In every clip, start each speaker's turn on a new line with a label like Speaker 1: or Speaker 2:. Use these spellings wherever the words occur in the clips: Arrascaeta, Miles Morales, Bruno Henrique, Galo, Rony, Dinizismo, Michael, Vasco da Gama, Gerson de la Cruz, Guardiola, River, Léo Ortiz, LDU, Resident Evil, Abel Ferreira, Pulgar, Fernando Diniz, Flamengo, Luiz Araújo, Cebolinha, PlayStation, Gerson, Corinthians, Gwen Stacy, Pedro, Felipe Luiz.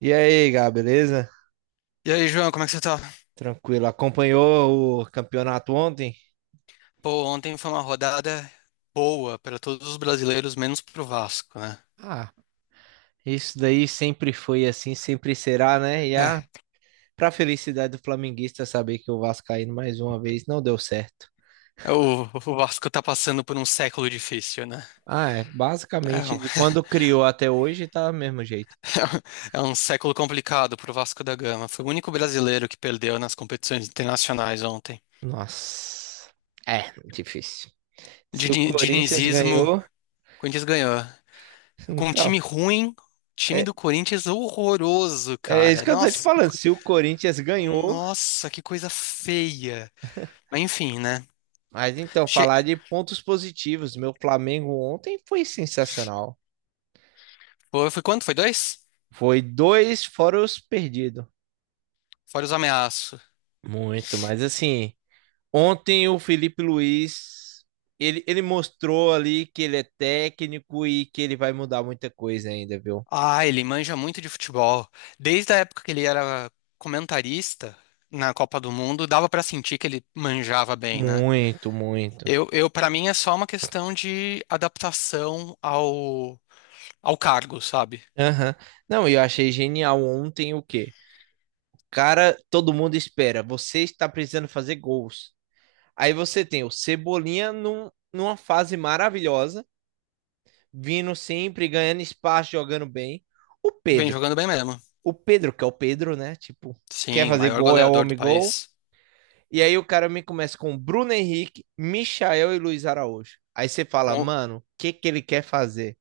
Speaker 1: E aí, Gá, beleza?
Speaker 2: E aí, João, como é que você tá?
Speaker 1: Tranquilo. Acompanhou o campeonato ontem?
Speaker 2: Pô, ontem foi uma rodada boa para todos os brasileiros, menos pro Vasco, né?
Speaker 1: Ah, isso daí sempre foi assim, sempre será, né? E a
Speaker 2: É,
Speaker 1: pra felicidade do flamenguista saber que o Vascaíno mais uma vez não deu certo.
Speaker 2: o Vasco tá passando por um século difícil, né?
Speaker 1: Ah, é.
Speaker 2: É
Speaker 1: Basicamente,
Speaker 2: um,
Speaker 1: de quando criou até hoje, tá do mesmo jeito.
Speaker 2: é um século complicado pro Vasco da Gama. Foi o único brasileiro que perdeu nas competições internacionais ontem.
Speaker 1: Nossa. É, difícil. Se o Corinthians
Speaker 2: Dinizismo, o
Speaker 1: ganhou,
Speaker 2: Corinthians ganhou. Com um
Speaker 1: então.
Speaker 2: time ruim, time
Speaker 1: É,
Speaker 2: do Corinthians horroroso,
Speaker 1: é isso
Speaker 2: cara.
Speaker 1: que eu tô te falando. Se o Corinthians ganhou,
Speaker 2: Nossa, que coisa feia. Mas enfim, né?
Speaker 1: mas então,
Speaker 2: Che-
Speaker 1: falar de pontos positivos. Meu Flamengo ontem foi sensacional.
Speaker 2: foi quanto? Foi dois?
Speaker 1: Foi dois fora os perdidos.
Speaker 2: Fora os ameaços.
Speaker 1: Muito, mas assim, ontem o Felipe Luiz, ele mostrou ali que ele é técnico e que ele vai mudar muita coisa ainda, viu?
Speaker 2: Ah, ele manja muito de futebol. Desde a época que ele era comentarista na Copa do Mundo, dava pra sentir que ele manjava bem, né?
Speaker 1: Muito, muito.
Speaker 2: Eu para mim é só uma questão de adaptação ao cargo, sabe?
Speaker 1: Aham. Não, eu achei genial ontem o quê? Cara, todo mundo espera, você está precisando fazer gols. Aí você tem o Cebolinha numa fase maravilhosa, vindo sempre, ganhando espaço, jogando bem. O
Speaker 2: Vem
Speaker 1: Pedro
Speaker 2: jogando bem mesmo.
Speaker 1: o Pedro, que é o Pedro, né? Tipo, quer
Speaker 2: Sim, o
Speaker 1: fazer
Speaker 2: maior
Speaker 1: gol, é o
Speaker 2: goleador do
Speaker 1: homem gol.
Speaker 2: país.
Speaker 1: E aí o cara me começa com Bruno Henrique, Michael e Luiz Araújo. Aí você fala,
Speaker 2: Com,
Speaker 1: mano, o que que ele quer fazer?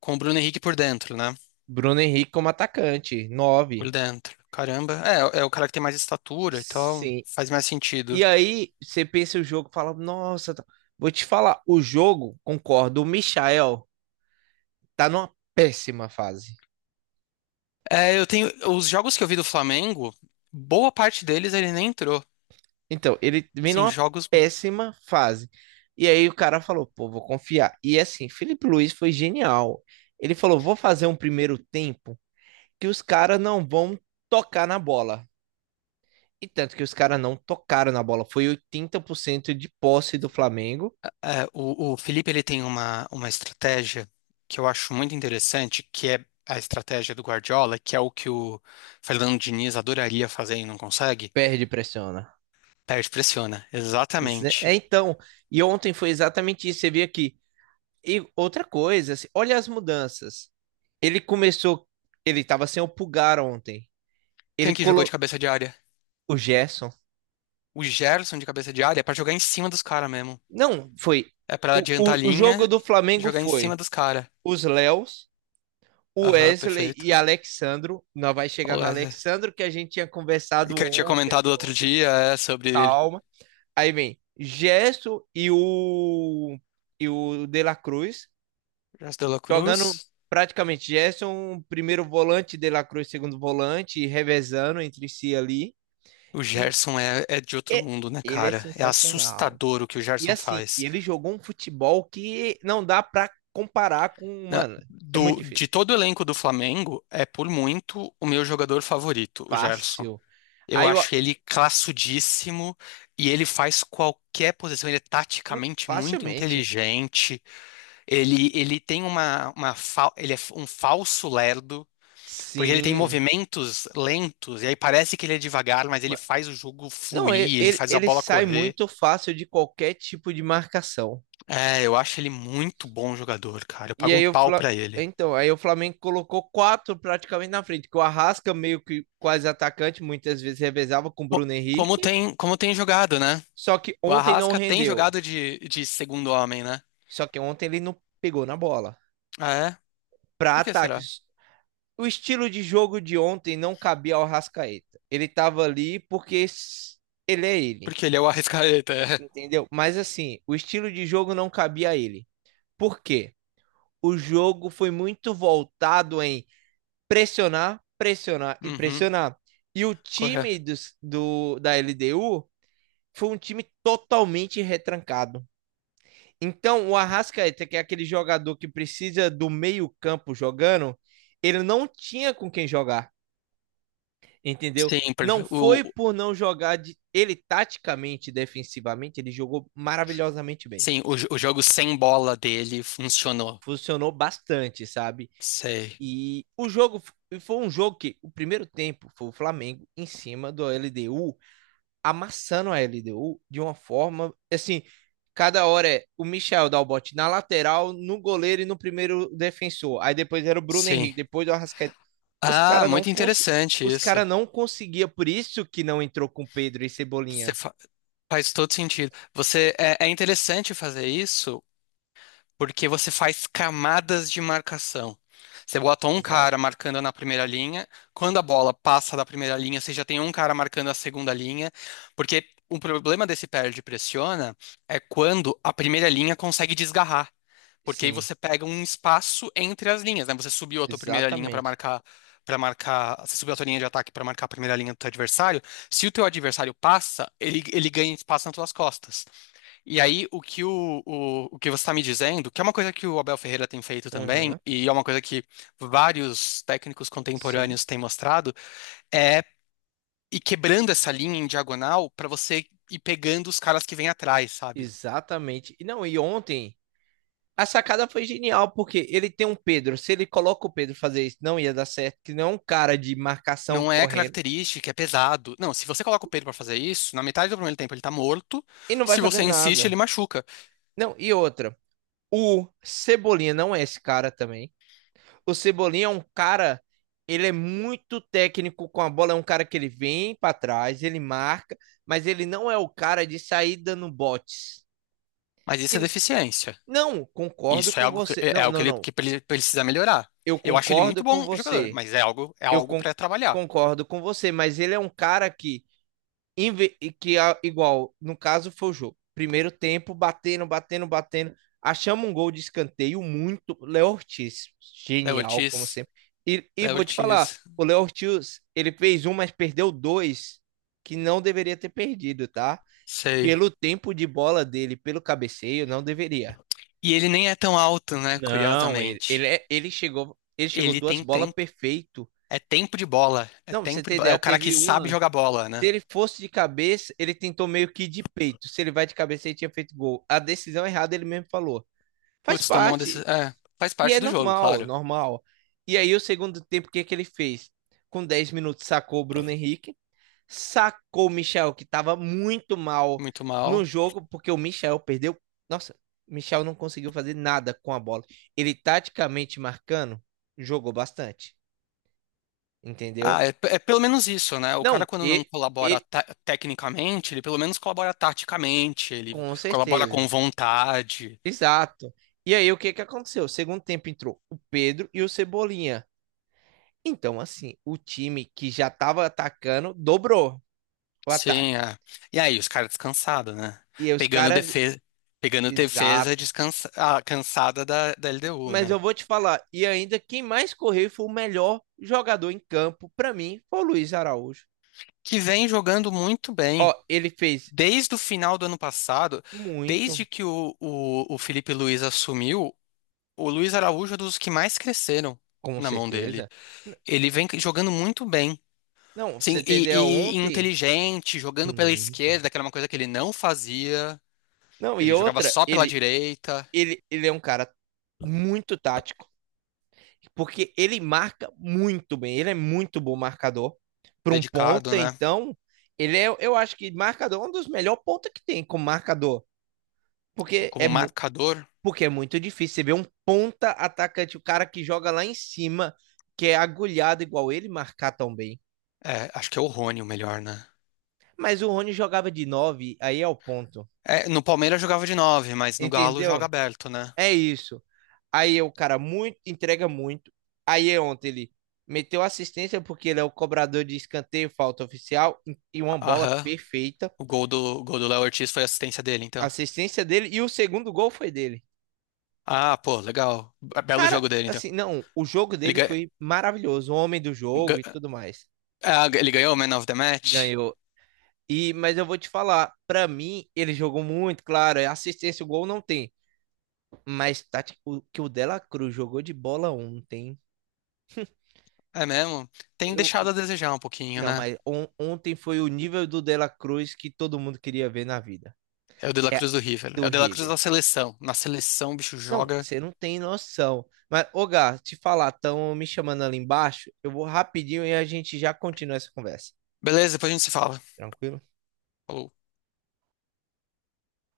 Speaker 2: com o Bruno Henrique por dentro, né?
Speaker 1: Bruno Henrique como atacante,
Speaker 2: Por
Speaker 1: nove.
Speaker 2: dentro. Caramba. É o cara que tem mais estatura e tal.
Speaker 1: Sim.
Speaker 2: Faz mais
Speaker 1: E
Speaker 2: sentido.
Speaker 1: aí você pensa o jogo, fala, nossa, vou te falar, o jogo, concordo, o Michael tá numa péssima fase.
Speaker 2: É, eu tenho. Os jogos que eu vi do Flamengo, boa parte deles ele nem entrou.
Speaker 1: Então, ele vem
Speaker 2: Sim,
Speaker 1: numa
Speaker 2: jogos.
Speaker 1: péssima fase. E aí o cara falou, pô, vou confiar. E assim, Felipe Luiz foi genial. Ele falou, vou fazer um primeiro tempo que os caras não vão tocar na bola. E tanto que os caras não tocaram na bola. Foi 80% de posse do Flamengo.
Speaker 2: O Felipe ele tem uma estratégia que eu acho muito interessante, que é a estratégia do Guardiola, que é o que o Fernando Diniz adoraria fazer e não consegue.
Speaker 1: Perde e pressiona.
Speaker 2: Perde, pressiona.
Speaker 1: É,
Speaker 2: Exatamente.
Speaker 1: então, e ontem foi exatamente isso. Você vê aqui. E outra coisa, assim, olha as mudanças. Ele começou, ele tava sem o Pulgar ontem.
Speaker 2: Quem
Speaker 1: Ele
Speaker 2: que jogou de
Speaker 1: colocou
Speaker 2: cabeça de área?
Speaker 1: o Gerson.
Speaker 2: O Gerson de cabeça de área é pra jogar em cima dos caras mesmo.
Speaker 1: Não, foi.
Speaker 2: É pra
Speaker 1: O,
Speaker 2: adiantar a
Speaker 1: o, o jogo
Speaker 2: linha
Speaker 1: do
Speaker 2: e
Speaker 1: Flamengo
Speaker 2: jogar em cima
Speaker 1: foi
Speaker 2: dos caras.
Speaker 1: os Léos, o
Speaker 2: Aham,
Speaker 1: Wesley e
Speaker 2: perfeito.
Speaker 1: Alexandro. Nós vai chegar no
Speaker 2: Olha,
Speaker 1: Alexandro que a gente tinha
Speaker 2: e
Speaker 1: conversado
Speaker 2: que eu tinha
Speaker 1: ontem,
Speaker 2: comentado outro
Speaker 1: anteontem,
Speaker 2: dia é sobre ele.
Speaker 1: calma. Aí vem Gesso e o De La Cruz
Speaker 2: Gerson de la
Speaker 1: jogando
Speaker 2: Cruz.
Speaker 1: praticamente Gerson, primeiro volante, De La Cruz, segundo volante, revezando entre si ali.
Speaker 2: O
Speaker 1: E
Speaker 2: Gerson é de outro
Speaker 1: é-
Speaker 2: mundo, né,
Speaker 1: ele é
Speaker 2: cara? É
Speaker 1: sensacional.
Speaker 2: assustador o que o
Speaker 1: E
Speaker 2: Gerson
Speaker 1: assim, e
Speaker 2: faz.
Speaker 1: ele jogou um futebol que não dá pra comparar com, mano, é muito
Speaker 2: De
Speaker 1: difícil.
Speaker 2: todo o elenco do Flamengo, é por muito o meu jogador favorito, o Gerson.
Speaker 1: Fácil.
Speaker 2: Eu
Speaker 1: Aí eu,
Speaker 2: acho ele classudíssimo e ele faz qualquer posição. Ele é
Speaker 1: hum,
Speaker 2: taticamente muito
Speaker 1: facilmente.
Speaker 2: inteligente. Ele tem ele é um falso lerdo, porque ele tem
Speaker 1: Sim.
Speaker 2: movimentos lentos e aí parece que ele é devagar, mas ele
Speaker 1: Ma-
Speaker 2: faz o jogo
Speaker 1: Não, ele,
Speaker 2: fluir, ele
Speaker 1: ele,
Speaker 2: faz a
Speaker 1: ele
Speaker 2: bola
Speaker 1: sai
Speaker 2: correr.
Speaker 1: muito fácil de qualquer tipo de marcação.
Speaker 2: É, eu acho ele muito bom jogador, cara. Eu
Speaker 1: E
Speaker 2: pago um
Speaker 1: aí o
Speaker 2: pau pra ele.
Speaker 1: Então, aí o Flamengo colocou quatro praticamente na frente, que o Arrasca meio que quase atacante, muitas vezes revezava com o
Speaker 2: Co-
Speaker 1: Bruno Henrique,
Speaker 2: Como tem jogado, né?
Speaker 1: só que
Speaker 2: O
Speaker 1: ontem não
Speaker 2: Arrasca tem
Speaker 1: rendeu.
Speaker 2: jogado de segundo homem, né?
Speaker 1: Só que ontem ele não pegou na bola.
Speaker 2: Ah, é?
Speaker 1: Para
Speaker 2: Por que será?
Speaker 1: ataques o estilo de jogo de ontem não cabia ao Rascaeta. Ele tava ali porque ele é ele,
Speaker 2: Porque ele é o Arrascaeta. é.
Speaker 1: entendeu? Mas assim, o estilo de jogo não cabia a ele. Por quê? O jogo foi muito voltado em pressionar, pressionar e
Speaker 2: Uhum,
Speaker 1: pressionar. E o time
Speaker 2: correto.
Speaker 1: do da LDU foi um time totalmente retrancado. Então, o Arrascaeta, que é aquele jogador que precisa do meio-campo jogando, ele não tinha com quem jogar, entendeu?
Speaker 2: Sim, porque
Speaker 1: Não
Speaker 2: o,
Speaker 1: foi por não jogar de... ele taticamente, defensivamente, ele jogou maravilhosamente bem.
Speaker 2: sim, o o jogo sem bola dele funcionou.
Speaker 1: Funcionou bastante, sabe?
Speaker 2: Sei.
Speaker 1: E o jogo foi um jogo que o primeiro tempo foi o Flamengo em cima do LDU, amassando a LDU de uma forma assim, cada hora é o Michel dá o bote na lateral, no goleiro e no primeiro defensor. Aí depois era o Bruno
Speaker 2: Sim.
Speaker 1: Henrique, depois o Arrascaeta. Os
Speaker 2: Ah,
Speaker 1: caras não
Speaker 2: muito interessante
Speaker 1: os
Speaker 2: isso.
Speaker 1: cara não conseguia, por isso que não entrou com Pedro e
Speaker 2: Você
Speaker 1: Cebolinha,
Speaker 2: fa- faz todo sentido. Você é, é interessante fazer isso. Porque você faz camadas de marcação. Você bota um
Speaker 1: exato.
Speaker 2: cara marcando na primeira linha, quando a bola passa da primeira linha, você já tem um cara marcando a segunda linha, porque o problema desse perde pressiona é quando a primeira linha consegue desgarrar. Porque aí
Speaker 1: Sim,
Speaker 2: você pega um espaço entre as linhas, né? Você subiu a tua primeira linha
Speaker 1: exatamente.
Speaker 2: para marcar, você subiu a tua linha de ataque para marcar a primeira linha do teu adversário. Se o teu adversário passa, ele ganha espaço nas tuas costas. E aí, o que você está me dizendo, que é uma coisa que o Abel Ferreira tem feito também,
Speaker 1: Aham,
Speaker 2: e é uma coisa que vários técnicos
Speaker 1: sim,
Speaker 2: contemporâneos têm mostrado, é ir quebrando essa linha em diagonal para você ir pegando os caras que vêm atrás, sabe?
Speaker 1: exatamente. E não, e ontem a sacada foi genial, porque ele tem um Pedro. Se ele coloca o Pedro fazer isso, não ia dar certo, que não é um cara de marcação
Speaker 2: Não é
Speaker 1: correndo
Speaker 2: característica, é pesado. Não, se você coloca o Pedro para fazer isso, na metade do primeiro tempo ele tá morto,
Speaker 1: e não vai
Speaker 2: se
Speaker 1: fazer
Speaker 2: você insiste,
Speaker 1: nada.
Speaker 2: ele machuca.
Speaker 1: Não, e outra, o Cebolinha não é esse cara também. O Cebolinha é um cara, ele é muito técnico com a bola, é um cara que ele vem pra trás, ele marca, mas ele não é o cara de sair dando botes.
Speaker 2: Mas isso é deficiência.
Speaker 1: Não, concordo
Speaker 2: Isso é
Speaker 1: com
Speaker 2: algo que,
Speaker 1: você.
Speaker 2: é
Speaker 1: Não,
Speaker 2: algo que
Speaker 1: não, não.
Speaker 2: ele precisa melhorar.
Speaker 1: Eu
Speaker 2: Eu acho ele muito
Speaker 1: concordo com
Speaker 2: bom jogador,
Speaker 1: você.
Speaker 2: mas é
Speaker 1: Eu
Speaker 2: algo
Speaker 1: con-
Speaker 2: para trabalhar.
Speaker 1: concordo com você, mas ele é um cara que, e que igual, no caso foi o jogo. Primeiro tempo, batendo, batendo, batendo. Achamos um gol de escanteio muito. Léo Ortiz,
Speaker 2: É o
Speaker 1: genial, como
Speaker 2: Ortiz.
Speaker 1: sempre. E vou te falar,
Speaker 2: Ortiz,
Speaker 1: o Léo Ortiz, ele fez um, mas perdeu dois que não deveria ter perdido, tá?
Speaker 2: sei.
Speaker 1: Pelo tempo de bola dele, pelo cabeceio, não deveria.
Speaker 2: E ele nem é tão alto, né?
Speaker 1: Não,
Speaker 2: Curiosamente.
Speaker 1: ele chegou
Speaker 2: Ele
Speaker 1: duas
Speaker 2: tem
Speaker 1: bolas
Speaker 2: tempo.
Speaker 1: perfeito.
Speaker 2: É tempo de bola. É
Speaker 1: Não, pra você
Speaker 2: tempo de
Speaker 1: ter
Speaker 2: bola. É
Speaker 1: ideia,
Speaker 2: o cara que
Speaker 1: teve
Speaker 2: sabe
Speaker 1: uma.
Speaker 2: jogar bola,
Speaker 1: Se
Speaker 2: né?
Speaker 1: ele fosse de cabeça, ele tentou meio que de peito. Se ele vai de cabeça, ele tinha feito gol. A decisão errada, ele mesmo falou. Faz
Speaker 2: Putz, tomou uma
Speaker 1: parte.
Speaker 2: decisão. É, faz
Speaker 1: E é
Speaker 2: parte do jogo,
Speaker 1: normal,
Speaker 2: claro.
Speaker 1: normal. E aí, o segundo tempo, o que que ele fez? Com 10 minutos, sacou o Bruno Henrique sacou o Michel, que estava muito mal
Speaker 2: Muito
Speaker 1: no
Speaker 2: mal.
Speaker 1: jogo, porque o Michel perdeu. Nossa, o Michel não conseguiu fazer nada com a bola. Ele taticamente marcando, jogou bastante, entendeu?
Speaker 2: Ah, é, é pelo menos isso, né? O
Speaker 1: Não,
Speaker 2: cara, quando não
Speaker 1: e,
Speaker 2: colabora
Speaker 1: e
Speaker 2: tecnicamente, ele pelo menos colabora taticamente, ele
Speaker 1: com
Speaker 2: colabora
Speaker 1: certeza.
Speaker 2: com vontade.
Speaker 1: Exato. E aí, o que que aconteceu? Segundo tempo entrou o Pedro e o Cebolinha. Então, assim, o time que já estava atacando dobrou o
Speaker 2: Sim,
Speaker 1: ataque.
Speaker 2: é. E aí, os caras descansados, né?
Speaker 1: E aí os
Speaker 2: Pegando
Speaker 1: caras.
Speaker 2: defesa, pegando defesa
Speaker 1: Exato.
Speaker 2: descansa, ah, cansada da LDU,
Speaker 1: Mas eu
Speaker 2: né?
Speaker 1: vou te falar, e ainda quem mais correu foi o melhor jogador em campo, pra mim, foi o Luiz Araújo.
Speaker 2: Que vem jogando muito bem.
Speaker 1: Ó, ele fez
Speaker 2: Desde o final do ano passado,
Speaker 1: muito,
Speaker 2: desde que o Felipe Luiz assumiu, o Luiz Araújo é dos que mais cresceram
Speaker 1: com
Speaker 2: na mão dele.
Speaker 1: certeza. N-
Speaker 2: Ele vem jogando muito bem.
Speaker 1: Não, você
Speaker 2: Sim,
Speaker 1: tem
Speaker 2: e
Speaker 1: ontem?
Speaker 2: inteligente, jogando pela
Speaker 1: Muito.
Speaker 2: esquerda, que era uma coisa que ele não fazia.
Speaker 1: Não, e
Speaker 2: Ele jogava
Speaker 1: outra,
Speaker 2: só pela
Speaker 1: ele,
Speaker 2: direita,
Speaker 1: ele, ele é um cara muito tático, porque ele marca muito bem, ele é muito bom marcador. Para um
Speaker 2: dedicado,
Speaker 1: ponta,
Speaker 2: né?
Speaker 1: então, ele é, eu acho que marcador é um dos melhores pontas que tem como marcador, porque
Speaker 2: Como marcador.
Speaker 1: porque é muito difícil. Você vê um ponta atacante, o cara que joga lá em cima, que é agulhado igual ele, marcar tão bem.
Speaker 2: É, acho que é o Rony o melhor, né?
Speaker 1: Mas o Rony jogava de 9, aí é o ponto.
Speaker 2: É, no Palmeiras jogava de nove, mas no Galo joga
Speaker 1: Entendeu?
Speaker 2: aberto, né?
Speaker 1: É isso. Aí é o cara muito, entrega muito. Aí é ontem ele meteu assistência porque ele é o cobrador de escanteio, falta oficial e uma bola
Speaker 2: Aham.
Speaker 1: perfeita.
Speaker 2: O gol do Léo Ortiz foi assistência dele, então.
Speaker 1: Assistência dele e o segundo gol foi dele.
Speaker 2: Ah, pô, legal. Belo
Speaker 1: Cara,
Speaker 2: jogo dele, então.
Speaker 1: assim, não, o jogo
Speaker 2: Ele,
Speaker 1: dele
Speaker 2: ga-
Speaker 1: foi maravilhoso, o homem do jogo e
Speaker 2: ga-
Speaker 1: tudo mais.
Speaker 2: ah, ele ganhou o Man of the Match?
Speaker 1: Ganhou. E, mas eu vou te falar, pra mim, ele jogou muito, claro, é assistência, o gol não tem. Mas tá, tipo, o que o Dela Cruz jogou de bola ontem.
Speaker 2: É mesmo? Tem
Speaker 1: Eu,
Speaker 2: deixado a desejar um pouquinho,
Speaker 1: não,
Speaker 2: né?
Speaker 1: mas ontem foi o nível do Dela Cruz que todo mundo queria ver na vida.
Speaker 2: É o De La
Speaker 1: Que é
Speaker 2: Cruz do River. Né? É
Speaker 1: do
Speaker 2: o De La Cruz
Speaker 1: River.
Speaker 2: da seleção. Na seleção, o bicho
Speaker 1: Não,
Speaker 2: joga.
Speaker 1: você não tem noção. Mas, ô Gá, te falar, estão me chamando ali embaixo. Eu vou rapidinho e a gente já continua essa conversa.
Speaker 2: Beleza, depois a gente se fala.
Speaker 1: Tranquilo?
Speaker 2: Falou.